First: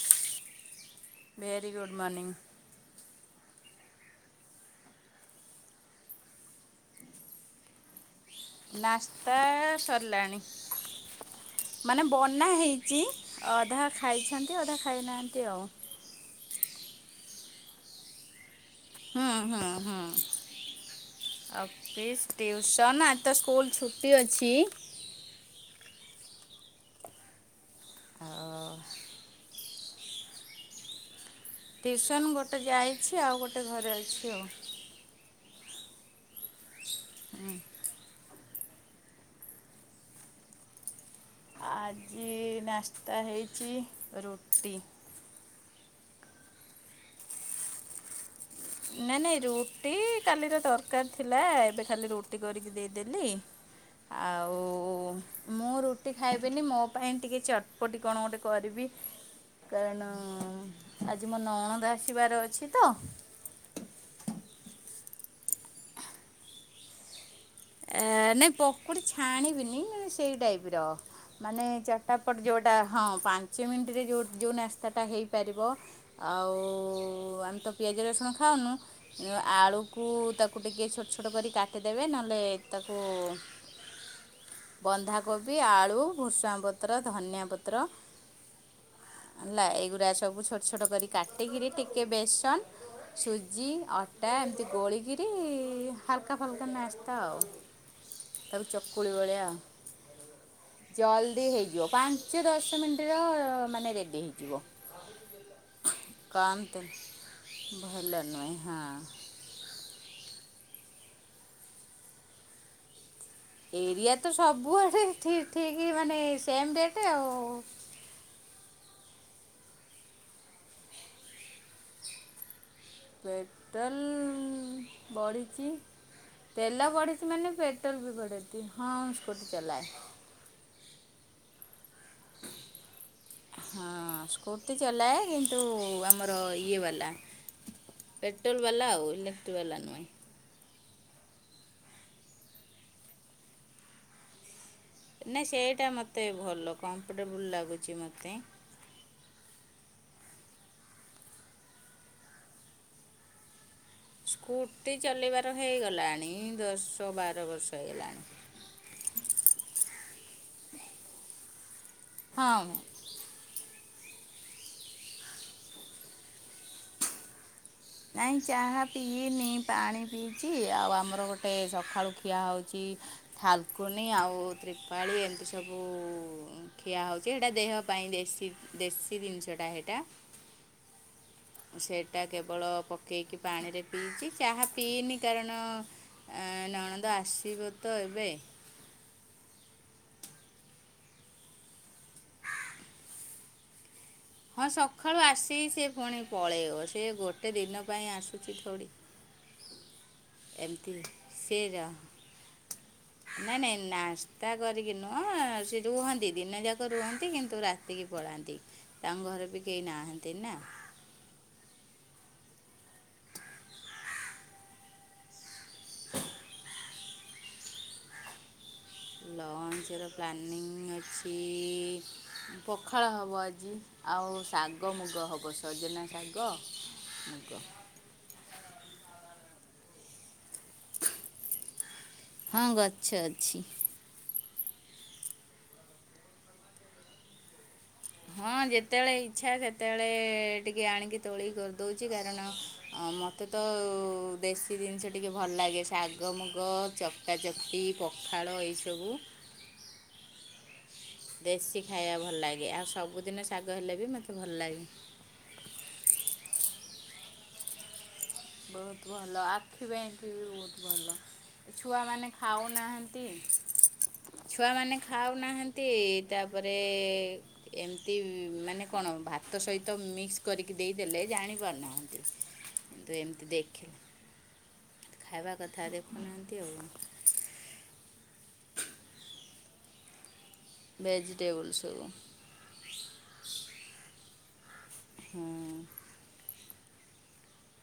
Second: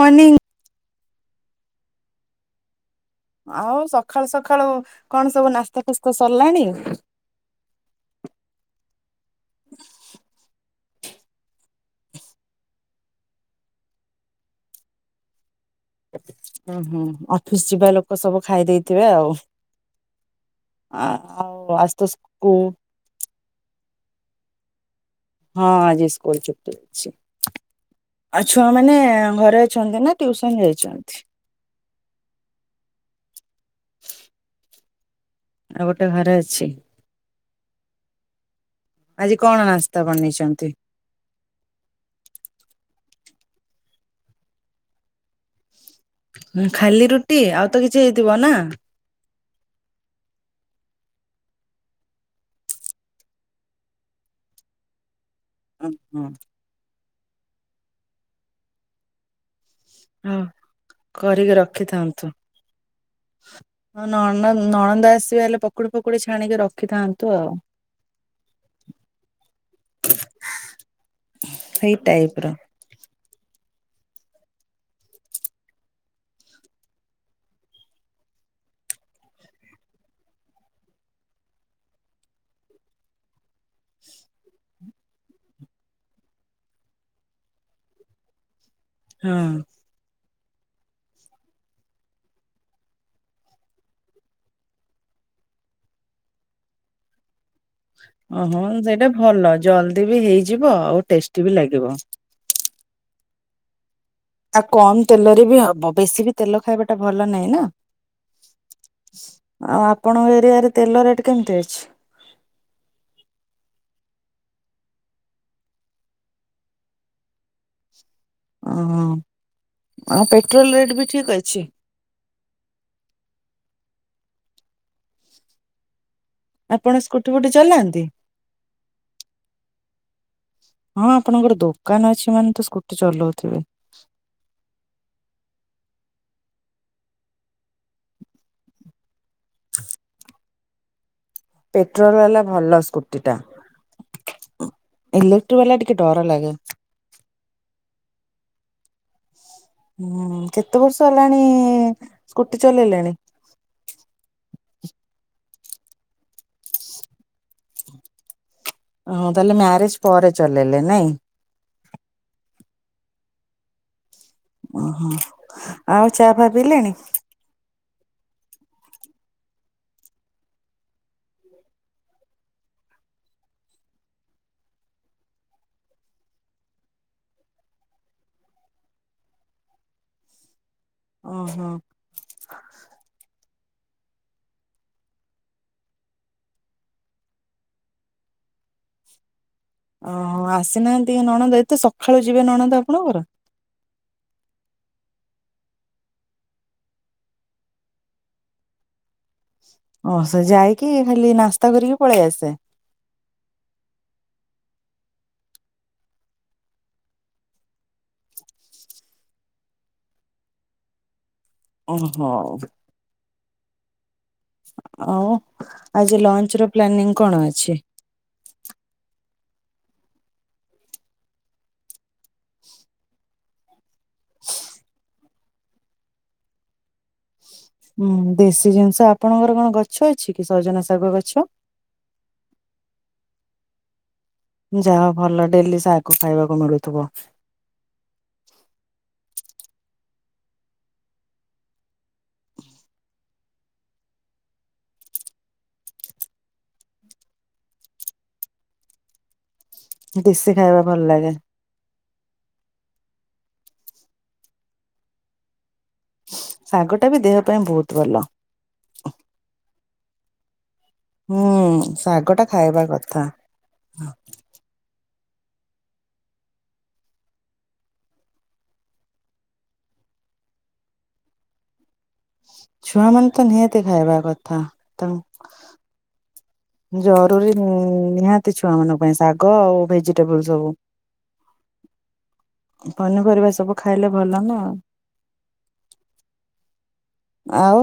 ମନିଂ। Very good morning. ଆଉ ସକାଳୁ ସକାଳୁ କଣ ସବୁ ନାସ୍ତା ଫାସ୍ତା ସରିଲାଣି? ନାସ୍ତା ସରିଲାଣି। ମାନେ ବନା ହେଇଛି ଅଧା ଖାଇଛନ୍ତି ଅଧା ଖାଇନାହାନ୍ତି ଆଉ। ହ ହୁଁ ଅଫିସ ଯିବା ଲୋକ ସବୁ ଖାଇ ଦେଇଥିବେ ହୁଁ ଆଉ। ହୁଁ ହୁଁ ଆ ଆଉ ଆଜି ତ ଅଫିସ୍ ସ୍କୁଲ୍ ଟ୍ୟୁସନ୍ ଆଜି ତ ସ୍କୁଲ ଛୁଟି ଅଛି ହଁ ଆଜି ସ୍କୁଲ ଛୁଟି ଅଛି। ଆଉ ଛୁଆ ମାନେ ଘରେ ଅଛନ୍ତି ନା? ଟ୍ୟୁସନ ଯାଇଛନ୍ତି। ଟିଉସନ୍ ଗୋଟେ ଯାଇଛି ଆଉ ଗୋଟେ ଘରେ ଅଛି ଆଉ। ଆଉ ଗୋଟେ ଘରେ ଅଛି। ହୁଁ। ଆଜି କଣ ନାସ୍ତା ବନେଇଛନ୍ତି? ଆଜି ନାସ୍ତା ହେଇଛି ରୁଟି। ଉଁ ଖାଲି ରୁଟି ଆଉ ତ କିଛି ହେଇଥିବ ନା। ନାଇଁ ନାଇଁ ରୁଟି କାଲିର ତରକାରି ଥିଲା ଏବେ ଖାଲି ରୁଟି କରିକି ଦେଇଦେଲି। ଆଉ ମୁଁ ରୁଟି ଓହୋ ଖାଇବିନି ମୋ ପାଇଁ ଟିକେ ଚଟପଟି କଣ ଗୋଟେ କରିବି। କାରଣ ହଉ ଆଜି ମୋ କରିକି ନଣନ୍ଦ ରଖିଥାନ୍ତୁ। ଆସିବାର ଅଛି ତ ହଁ ନ ନଣନ୍ଦ ଆସିବ ହେଲେ ପକୁଡି ଫକୁଡି ଛାଣିକି ରଖିଥାନ୍ତୁ ଆଉ। ଏ ନାଇଁ ପକୁଡି ଛାଣିବିନି ସେଇ ଟାଇପ ର ମାନେ ସେଇ ଟାଇପ ଚଟାପଟ ର ଯେଉଟା ହଁ ପାଞ୍ଚ ମିନିଟରେ ଯେଉ ଯେଉ ନାସ୍ତାଟା ହେଇପାରିବ ଆଉ ଆମେ ତ ପିଆଜ ରସୁଣ ଖାଉନୁ ଆଳୁକୁ ତାକୁ ଟିକେ ଛୋଟ ଛୋଟ କରି କାଟିଦେବେ ନହେଲେ ତାକୁ ବନ୍ଧାକୋବି ଆଳୁ ଭୃସୁଙ୍ଗା ପତ୍ର ଧନିଆ ପତ୍ର ହଁ। ହେଲା ଏଇଗୁଡା ସବୁ ଛୋଟ ଛୋଟ କରି କାଟିକିରି ଟିକେ ବେସନ ସୁଜି ଆଟା ଏମିତି ଗୋଳିକିରି ହାଲକା ଫାଲକା ନାସ୍ତା ଆଉ। ଓହୋ ତାକୁ ସେଇଟା ଚକୁଳି ଭଳିଆ ଭଲ ଆଉ ଜଲଦି ବି ହେଇଯିବ ଆଉ ଟେଷ୍ଟି ବି ଲାଗିବ। ସିଏ ଦଶ ମିନିଟରେ ମାନେ ରେଡ଼ି ହେ ଆଉ କମ ତେଲରେ ବି ହବ। ବେଶୀ ବି ତେଲ କମ୍ ତ ଖାଇବାଟା ଭଲ ନାହିଁ ନା ଭଲ ନୁହେଁ ହଁ ଆଉ ଆପଣଙ୍କ ଏରିଆ ରେ ତେଲ ରେଟ୍ କେମିତି ଅଛି? ଏରିଆ ତ ସବୁଆଡେ ଠି ଠିକ୍ ମାନେ ସେମ ଡେଟ୍ ଆଉ। ଓ ଆଉ ପେଟ୍ରୋଲ ରେଟ୍ ବି ଠିକ୍ ଅଛି? ପେଟ୍ରୋଲ ବଢ଼ିଚି। ତେଲ ଆପଣ ସ୍କୁଟି ବଢ଼ିଚି ଫୁଟି ମାନେ ପେଟ୍ରୋଲ ଚଲାନ୍ତି? ବି ବଢ଼େଇଚି। ହଁ ସ୍କୁଟି ଚଲାଏ। ହଁ ଆପଣଙ୍କର ଦୋକାନ ଅଛି ମାନେ ତ ସ୍କୁଟି ଚଲଉଥିବେ। ହଁ ସ୍କୁଟି ଚଲାଏ କିନ୍ତୁ ଆମର ଇଏ ବାଲା। ପେଟ୍ରୋଲ ବାଲା ଆଉ ଇଲେକ୍ଟ୍ରିକ ବାଲା ନୁହେଁ। ପେଟ୍ରୋଲ ବାଲା ଭଲ ସ୍କୁଟି ଟା। ନା ଇଲେକ୍ଟ୍ରିକ ବାଲା ସେଇଟା ଟିକେ ମୋତେ ଡର ଲାଗେ। ଭଲ କମ୍ଫର୍ଟେବୁଲ୍ ଲାଗୁଚି ମୋତେ। ହୁଁ କେତେ ବର୍ଷ ହେଲାଣି ସ୍କୁଟି ଚଲେଇଲେଣି? ସ୍କୁଟି ଚଲେ଼ଇବାର ହେଇଗଲାଣି ଦଶ ବାର ବର୍ଷ ହେଇଗଲାଣି। ଓ ହୋ ତାହଲେ ମ୍ୟାରେଜ ପରେ ଚଲେଇଲେ ନାଇଁ। ହଁ। ଓହୋ ଆଉ ଚା ଫା ପିଇଲେଣି? ନାଇଁ ଚାହା ପିଇନି, ପାଣି ପିଇଚି ଆଉ ଆମର ଗୋଟେ ସକାଳୁ ଖିଆ ହଉଚି ଥାଲକୁନି ଆଉ ତ୍ରିପାଳି ଏମିତି ସବୁ ଖିଆ ହଉଚି ସେଇଟା ଦେହ ପାଇଁ ଦେଶୀ ଦେଶୀ ଜିନିଷଟା ସେଇଟା। ଓହୋ। ସେଇଟା କେବଳ ପକେଇକି ପାଣିରେ ପିଇଚି ଚାହା ପିଇନି କାରଣ ଏ ନଣନ୍ଦ ଆସିବ ତ ଏବେ। ଓହ ଆସିନାହାନ୍ତି ନଣନ୍ଦ ଏତେ ସଖାଳୁ ଯିବେ ନଣନ୍ଦ ଆପଣଙ୍କର? ହଁ ସକାଳୁ ଆସିିକି ସେ ପୁଣି ପଳେଇବ। ସିଏ ଗୋଟେ ଦିନ ପାଇଁ ଆସୁଛି ଥୋଡ଼ି। ଓ ସେ ଏମିତି ଯାଇକି ଖାଲି ସେ ନାସ୍ତା କରିକି ପଳେଇ ଆସେ। ନାଇଁ ନାଇଁ ନାସ୍ତା କରିକି ନୁହଁ। ସେ ରୁହନ୍ତି ଦିନ ଯାକ ରୁହନ୍ତି କିନ୍ତୁ ରାତିକି ପଳାନ୍ତି ତାଙ୍କ ଘରେ ବି କେହି ନାହାନ୍ତି ନା। ଓହୋ। ଆଉ ଆଜି ଲଞ୍ଚ ର ପ୍ଲାନିଂ କଣ ଅଛି? ଲଞ୍ଚର ପ୍ଲାନିଂ ଅଛି ପଖାଳ ହବ ଆଜି। ଆଉ ଶାଗ ମୁଗ ହବ। ସଜନା ଶାଗ ମୁଗ। ହୁଁ ଦେଶୀ ଜିନିଷ। ଆପଣଙ୍କର କଣ ଗଛ ଅଛି କି ସଜନା ଶାଗ ଗଛ? ହଁ ଗଛ ଅଛି। ଯାହା ହଉ ଭଲ ଡେଲି ଶାଗ ଖାଇବାକୁ ମିଳୁଥିବ। ହଁ ଯେତେବେଳେ ଇଚ୍ଛା ସେତେବେଳେ ଟିକେ ଆଣିକି ତୋଳିକି କରିଦଉଚି କାରଣ ଅ ମତ ମୋତେ ତ ଦେଶୀ ଜିନିଷ ଟିକେ ଭଲ ଲାଗେ। ଶାଗ ମୁଗ ଚକଟା ଚକଟି ପ ଖାଳ ଏଇସବୁ। ଦେଶୀ ଖାଇବା ଭଲ ଲାଗେ? ଦେଶୀ ଖାଇବା ଭଲ ଲାଗେ ଆଉ ସବୁଦିନ ଶାଗ ହେଲେ ବି ମୋତେ ଭଲ ଲାଗେ। ଶାଗ ଟା ବି ଦେହ ପାଇଁ ବହୁତ ଭଲ। ବହୁତ ଭଲ ଆଖି ପାଇଁ ବି ବହୁତ ତ ଭଲ ହୁଁ ଶାଗ ଛୁଆମାନେ ଟା ଖାଇବା କଥା ଖାଉନାହାନ୍ତି। ଛୁଆମାନେ ଖାଉନାହାନ୍ତି ତାପରେ ଏମିତି ମାନେ କଣ ଭାତ ସହିତ ମିକ୍ସ କରିକି ଦେଇଦେଲେ ଜାଣି ପାରୁନାହାନ୍ତି। ଛୁଆ ମାନେ ତ ନିହାତି ଖାଇବା କଥା। ତାଙ୍କ୍ ଖାଇବା କଥା ତ। ଜରୁରୀ ନିହାତି ଛୁଆମାନଙ୍କ ପାଇଁ ଶାଗ ଆଉ ଭେଜିଟେବଲ ସବୁ। ଭେଜିଟେବଲ ସବୁ। ପନିପରିବା ସବୁ ଖାଇଲେ ଭଲ ନା ଆ। ହଁ। ଆଉ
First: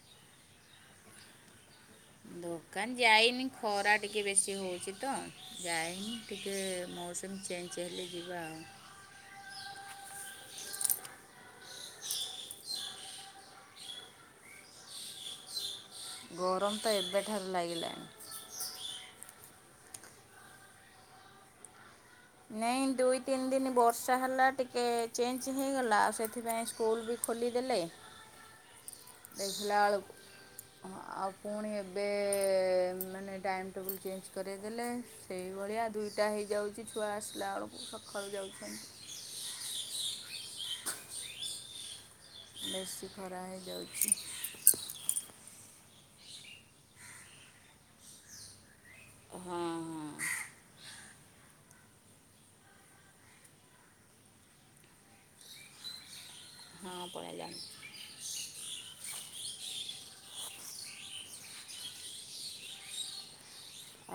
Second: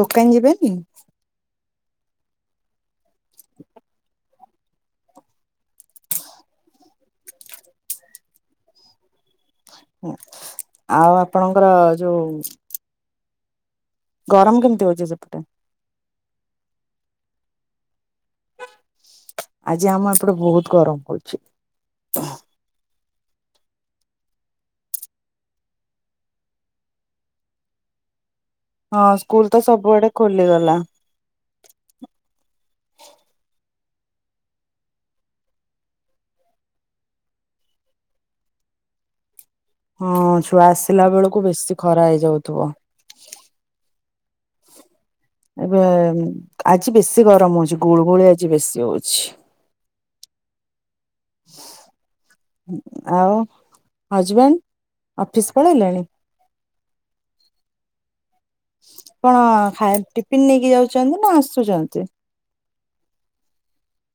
ଦୋକାନ ଯିବେନି? ଦୋକାନ ଯାଇନି ଖରା ଟିକେ ବେଶୀ ହଉଛି ତ ଯାଇନି ଟିକେ ମୌସମ ଚେଞ୍ଜ ହେଲେ ଯିବା ଆଉ। ହୁଁ ଆଉ ଆପଣଙ୍କର ଯୋଉ ଗରମ କେମିତି ହଉଛି ସେପଟେ? ଗରମ ତ ଏବେଠାରୁ ଲାଗିଲାଣି। ଆଜି ଆମର ଏପଟେ ବହୁତ ଗରମ ହଉଛି। ନାଇଁ ଦୁଇ ତିନି ଦିନ ବର୍ଷା ହେଲା ଟିକେ ଚେଞ୍ଜ ହେଇଗଲା ଆଉ ସେଥିପାଇଁ ସ୍କୁଲ ବି ଖୋଲିଦେଲେ ହଁ ସ୍କୁଲ ତ ଦେଖିଲା ସବୁଆଡେ ବେଳକୁ ଖୋଲିଗଲା। ହଁ ଆଉ ପୁଣି ଏବେ ମାନେ ଟାଇମ୍ ଟେବୁଲ୍ ଚେଞ୍ଜ କରେଇଦେଲେ। ସେଇଭଳିଆ ଦୁଇଟା ହେଇଯାଉଛି ଛୁଆ ଆସିଲା ବେଳକୁ ସକାଳୁ ଯାଉଛନ୍ତି। ହଁ ଛୁଆ ଆସିଲା ବେଳକୁ ବେଶୀ ଖରା ହେଇ ବେଶୀ ଖରା ହେଇଯାଉଛି। ଏବେ ଆଜି ବେଶୀ ଗରମ ହଉଛି ଗୁଳୁ ଗୁଳି ଆଜି ବେଶୀ ହଉଛି। ହଁ। ଆଉ ହଜବେଣ୍ଡ ଅଫିସ ପଳେଇଲେଣି? ହଁ ପଳେଇଲେଣି। କଣ ଖାଇ ଟିଫିିନ ନେଇକି ଯାଉଛନ୍ତି ନା ଆସୁଛନ୍ତି?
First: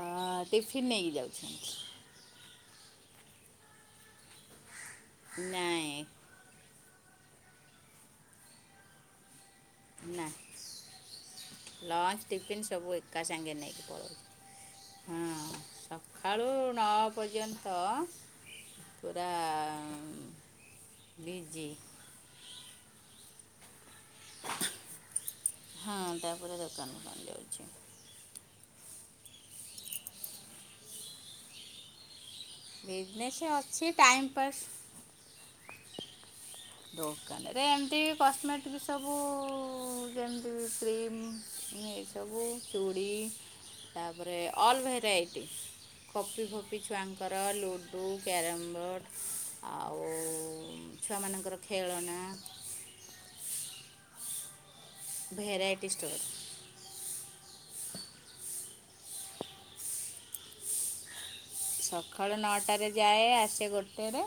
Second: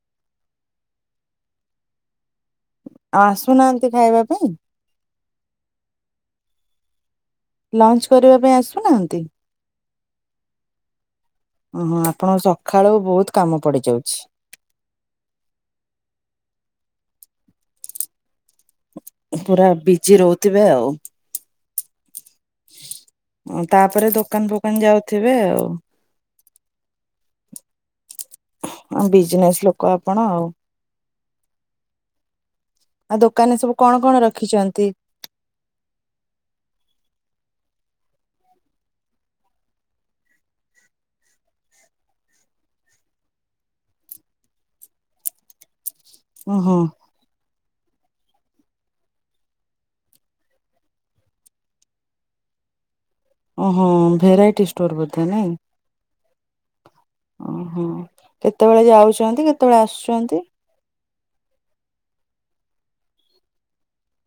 ଅ ଟିଫିନ ନେଇକି ଯାଉଛନ୍ତି। ଆଉ ଆସୁନାହାନ୍ତି ଖାଇବା ପାଇଁ। ନାଁଇ। ଲଞ୍ଚ କରିବା ପାଇଁ ଆସୁନାହାନ୍ତି? ନା। ଓହୋ ଲଞ୍ଚ ଆପଣଙ୍କ ଟିଫିନ୍ ସକାଳୁ ସବୁ ଏକା ବହୁତ ସାଙ୍ଗେ କାମ ନେଇକି ପଡିଯାଉଛି ପଳଉଛି। ହଁ ସକାଳୁ ନଅ ପର୍ଯ୍ୟନ୍ତ ପୁରା ବିଜି ରହୁଥିବେ ଆଉ। ବିଜି ତାପରେ ଦୋକାନ ଫୋକାନ ଯାଉଥିବେ ଆଉ। ହଁ ତାପରେ ଦୋକାନ ଫୋକାନ ଯାଉଛି। ହ ବିଜନେସ୍ ଲୋକ ଆପଣ ଆଉ। ଆଉ ବିଜନେସ୍ ଦୋକାନରେ ସବୁ ଅଛି କଣ କଣ ଟାଇମ୍ ପାସ୍ ରଖିଛନ୍ତି? ଦୋକାନରେ ଏମିତି କସ୍ମେଟିକ୍ ସବୁ ଯେମିତି କ୍ରିମ୍ [unintelligible] ସବୁ ଚୁଡ଼ି ତାପରେ ଅଲ୍ ଭେରାଇଟି କଫି ଓହୋ ଫପି ଛୁଆଙ୍ଗ ଙ୍କର ଲୁଡ଼ୁ କ୍ୟାରମ୍ ବୋର୍ଡ଼ ଆଉ ଛୁଆମାନଙ୍କର ଖେଳନା ଓହୋ ଭେରାଇଟି ଷ୍ଟୋର୍ ବୋ ଭେରାଇଟି ଷ୍ଟୋର୍ ଓହୋ କେତେବେଳେ ଯାଉଛନ୍ତି କେତେବେଳେ ଆସୁଛନ୍ତି। ସକାଳ ନଅଟାରେ ଯାଏ ଆସେ ଗୋଟେରେ।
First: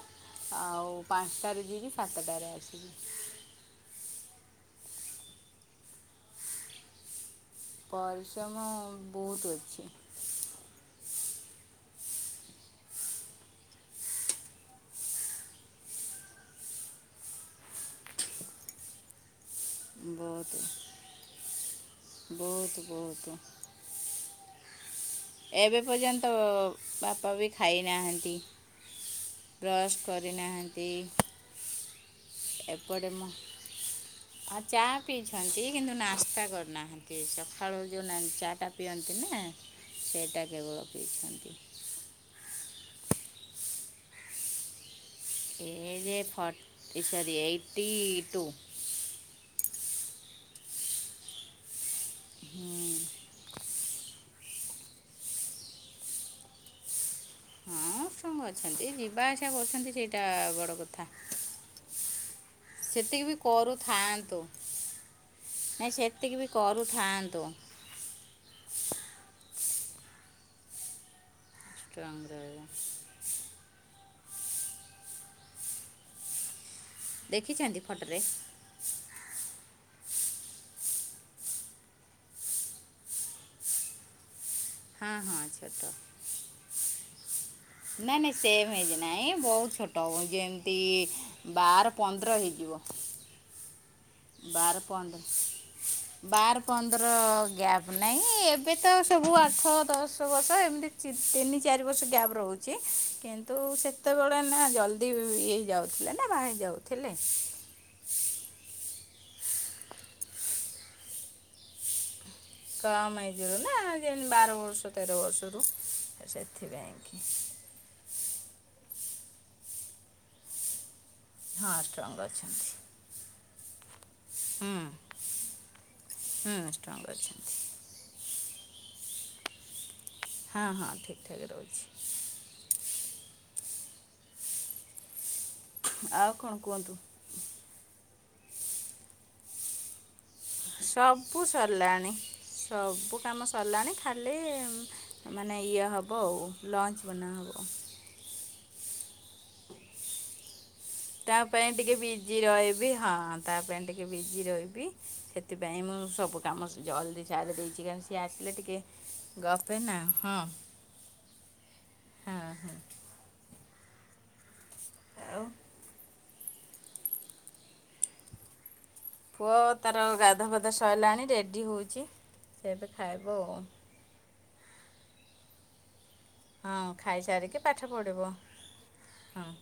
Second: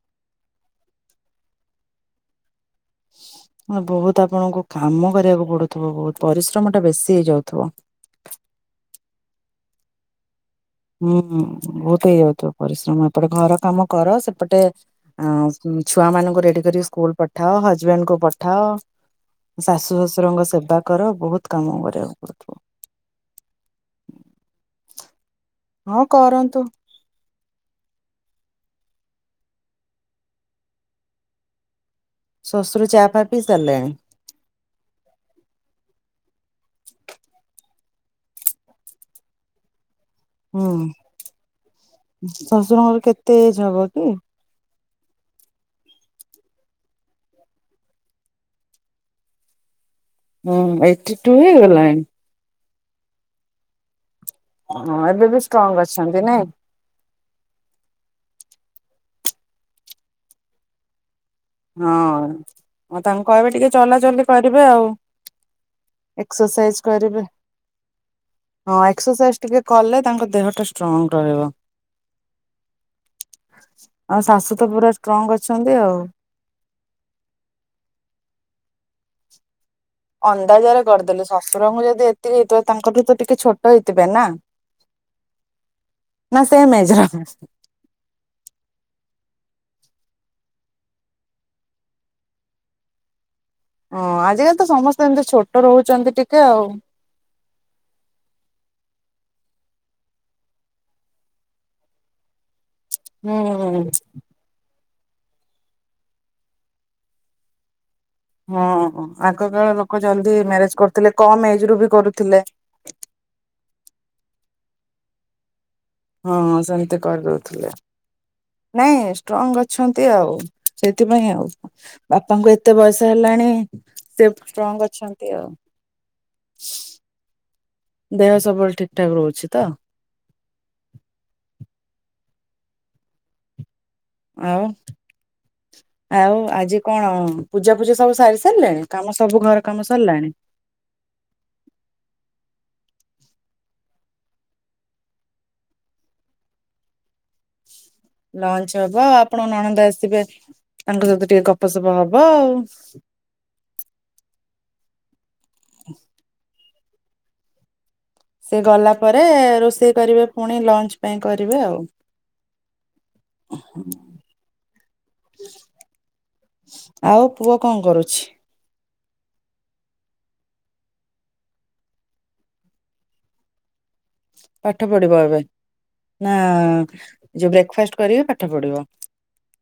ଆଉ ପାଞ୍ଚଟାରେ ଯିବି ସାତଟାରେ ଆସିବି। ବହୁତ ଆପଣଙ୍କୁ କାମ କରିବାକୁ ପଡୁଥିବ ବହୁତ ପରିଶ୍ରମ ଟା ବେଶୀ ହେଇଯାଉଥିବ। ପରିଶ୍ରମ ବହୁତ ଅଛି। ହୁଁ ବହୁତ ହେଇଯାଉଥିବ ପରିଶ୍ରମ ଏପଟେ ଘର କାମ କର ସେପଟେ ଆ ଛୁଆ ମାନଙ୍କୁ ରେଡି କରିକ ସ୍କୁଲ ପଠାଅ ହଜବେଣ୍ଡ କୁ ପଠାଅ। ଶାଶୁ ଶଶୁରଙ୍କ ବହୁତ ସେବା କର ବହୁତ କାମ କରିବାକୁ ପଡୁଥିବ। [unintelligible] ବହୁତ ଏବେ ହଁ ପର୍ଯ୍ୟନ୍ତ କରନ୍ତୁ ବାପା ବି ଖାଇନାହାନ୍ତି। ବ୍ରଶ କରିନାହାନ୍ତି। ଶ୍ୱଶୁର ଚା ଏପଟେ ଫା ମୁଁ ପିଇ ସାରିଲେଣି? ଆଁ ଚା ପିଇଛନ୍ତି କିନ୍ତୁ ନାସ୍ତା କରିନାହାନ୍ତି ସକାଳୁ ଯେଉ ନାଲି ଚା ଟା ପିଅନ୍ତି ନା। ସେଇଟା ହୁଁ କେବଳ ପିଇଛନ୍ତି। ଶ୍ୱଶୁରଙ୍କର କେତେ ଏଜ ହବ କି। Age forty sorry eighty two. ହୁଁ ଏଇଠି ଟୁ ହେଇଗଲାଣି। ହୁଁ। ହଁ ଏବେ ବି ଷ୍ଟ୍ରଙ୍ଗ ଅଛନ୍ତି ନାଇଁ। ହଁ ଷ୍ଟ୍ରଙ୍ଗ ଅଛନ୍ତି ଯିବା ଆସିବା କରୁଛନ୍ତି ସେଇଟା ବଡ଼ କଥା। ହଁ ଆଉ ସେତିକି ତାଙ୍କୁ ବି କହିବେ ଟିକେ ଚଲାଚଲି କରୁଥାଆନ୍ତୁ କରିବେ ଆଉ। ନାଇଁ ସେତିକି ବି ଏକ୍ସରସାଇଜ କରିବେ। କରୁଥାଆନ୍ତୁ। ହଁ ଏକ୍ସରସାଇଜ ଟିକେ କଲେ ତାଙ୍କ ଦେହ ଟା ଷ୍ଟ୍ରଙ୍ଗ ରହିବ। ଷ୍ଟ୍ରଙ୍ଗ ରହିବ। ଆଉ ଶାଶୁ ତ ପୁରା ଷ୍ଟ୍ରଙ୍ଗ ଅଛନ୍ତି ଆଉ। ଦେଖି ଚନ୍ତି ଫଟରେ। ଅନ୍ଦାଜରେ କରିଦେଲେ ଶ୍ୱଶୁରଙ୍କୁ ଯଦି ଏତିକି ହେଇଥିବ ତାଙ୍କଠୁ ତ ଟିକେ ଛୋଟ ହେଇଥିବେ ନା। ହଁ ହଁ ଛୋଟ। ନା ସେମ୍ ଏଜର। ନାଇଁ ନାଇଁ ସେମ ଏଜ୍ ନାଇଁ ବହୁତ ଛୋଟ ଯେମିତି ବାର ପନ୍ଦର ହେଇଯିବ। ହଁ ଆଜିକାଲି ତ ବାର ସମସ୍ତେ ଏମିତି ଛୋଟ ରହୁଛନ୍ତି ଟିକେ ଆଉ। ନ୍ଦର ଗ୍ୟାପ୍ ନାହିଁ ଏବେ ତ ସବୁ ଆଠ ଦଶ ବର୍ଷ ଏମିତି ତିନି ଚାରି ବର୍ଷ ଗ୍ୟାପ୍ ରହୁଛି ହୁଁ କିନ୍ତୁ ସେତେବେଳେ ତ ନା ଜଲ୍ଦି ଇଏ ଯାଉଥିଲେ ନା ବାହା ହେଇ ଯାଉଥିଲେ। ହଁ ଆଗକାାଳ ଲୋକ ଜଲ୍ଦି ମ୍ୟାରେଜ କରୁଥିଲେ କମ୍ ଏଜ ରୁ ବି କରୁଥିଲେ। କମ ଏଜ୍ ରୁ ନା ଯେମତି ବାର ବର୍ଷ ତେର ବର୍ଷରୁ। ହଁ ସେଥିପାଇଁ ସେମିତି କି କରିଦଉଥିଲେ। ନାଇଁ ଷ୍ଟ୍ରଙ୍ଗ ଅଛନ୍ତି ଆଉ ସେଥିପାଇଁ ଆଉ ହଁ ଷ୍ଟ୍ରଙ୍ଗ ବାପାଙ୍କୁ ଅଛନ୍ତି ଏତେ ବୟସ ତ ହେଲାଣି ସେ ହୁଁ ଷ୍ଟ୍ରଙ୍ଗ ଅଛନ୍ତି ଆଉ। ହୁଁ ଷ୍ଟ୍ରଙ୍ଗ ଅଛନ୍ତି। ଦେହ ସବୁବେଳେ ଠିକ ଠାକ ରହୁଛି ତ। ହଁ ହଁ ଠିକ ଠାକ ରହୁଛି। ଆଉ ଆଉ ଆଜି କଣ ପୂଜା ପୂଜି ସବୁ ସାରି ସାରିଲେଣି କାମ ସବୁ ଘର କାମ ସରିଲାଣି। ସବୁ ସରିଲାଣି ସବୁ କାମ ସରିଲାଣି ଖାଲି ମାନେ ଇଏ ହେବ ଆଉ ଲଞ୍ଚ ବନାହେବ। ଲଞ୍ଚ ହବ ଆପଣଙ୍କ ନଣନ୍ଦା ଆସିବେ ତାଙ୍କ ସହିତ ତା ପାଇଁ ଗପସପ ଟିକେ ହବ ବିଜି ଆଉ। ରହିବି ହଁ ତା ପାଇଁ ଟିକେ ଟିକେ ବିଜି ରହିବି ସେଥିପାଇଁ ମୁଁ ସବୁ କାମ ଜଲ୍ଦି ସାରି ଦେଇଛି କାଇଁ ସେ ଗଲା ପରେ ରୋଷେଇ କରିବେ ହଁ ପୁଣି ଲଞ୍ଚ ପାଇଁ କରିବେ ହଁ ହଁ ଆଉ। ଆଉ [inaudible] ଆଉ ପୁଅ କଣ କରୁଛି। ପୁଅ ତାର ଗାଧୁଆ ପଧାଆ ସଇଲାଣି ରେଡ଼ି ହେଉଛି ତ ଏବେ ଖାଇବ ଆଉ। ପାଠ ପଢିବ ଏବେ ନା ହଁ ଯୋଉ ଖାଇସାରିକି ପାଠ ବ୍ରେକ୍ଫାଷ୍ଟ କରିବେ ପଢ଼ିବ ପାଠ ପଢିବ। ହଁ।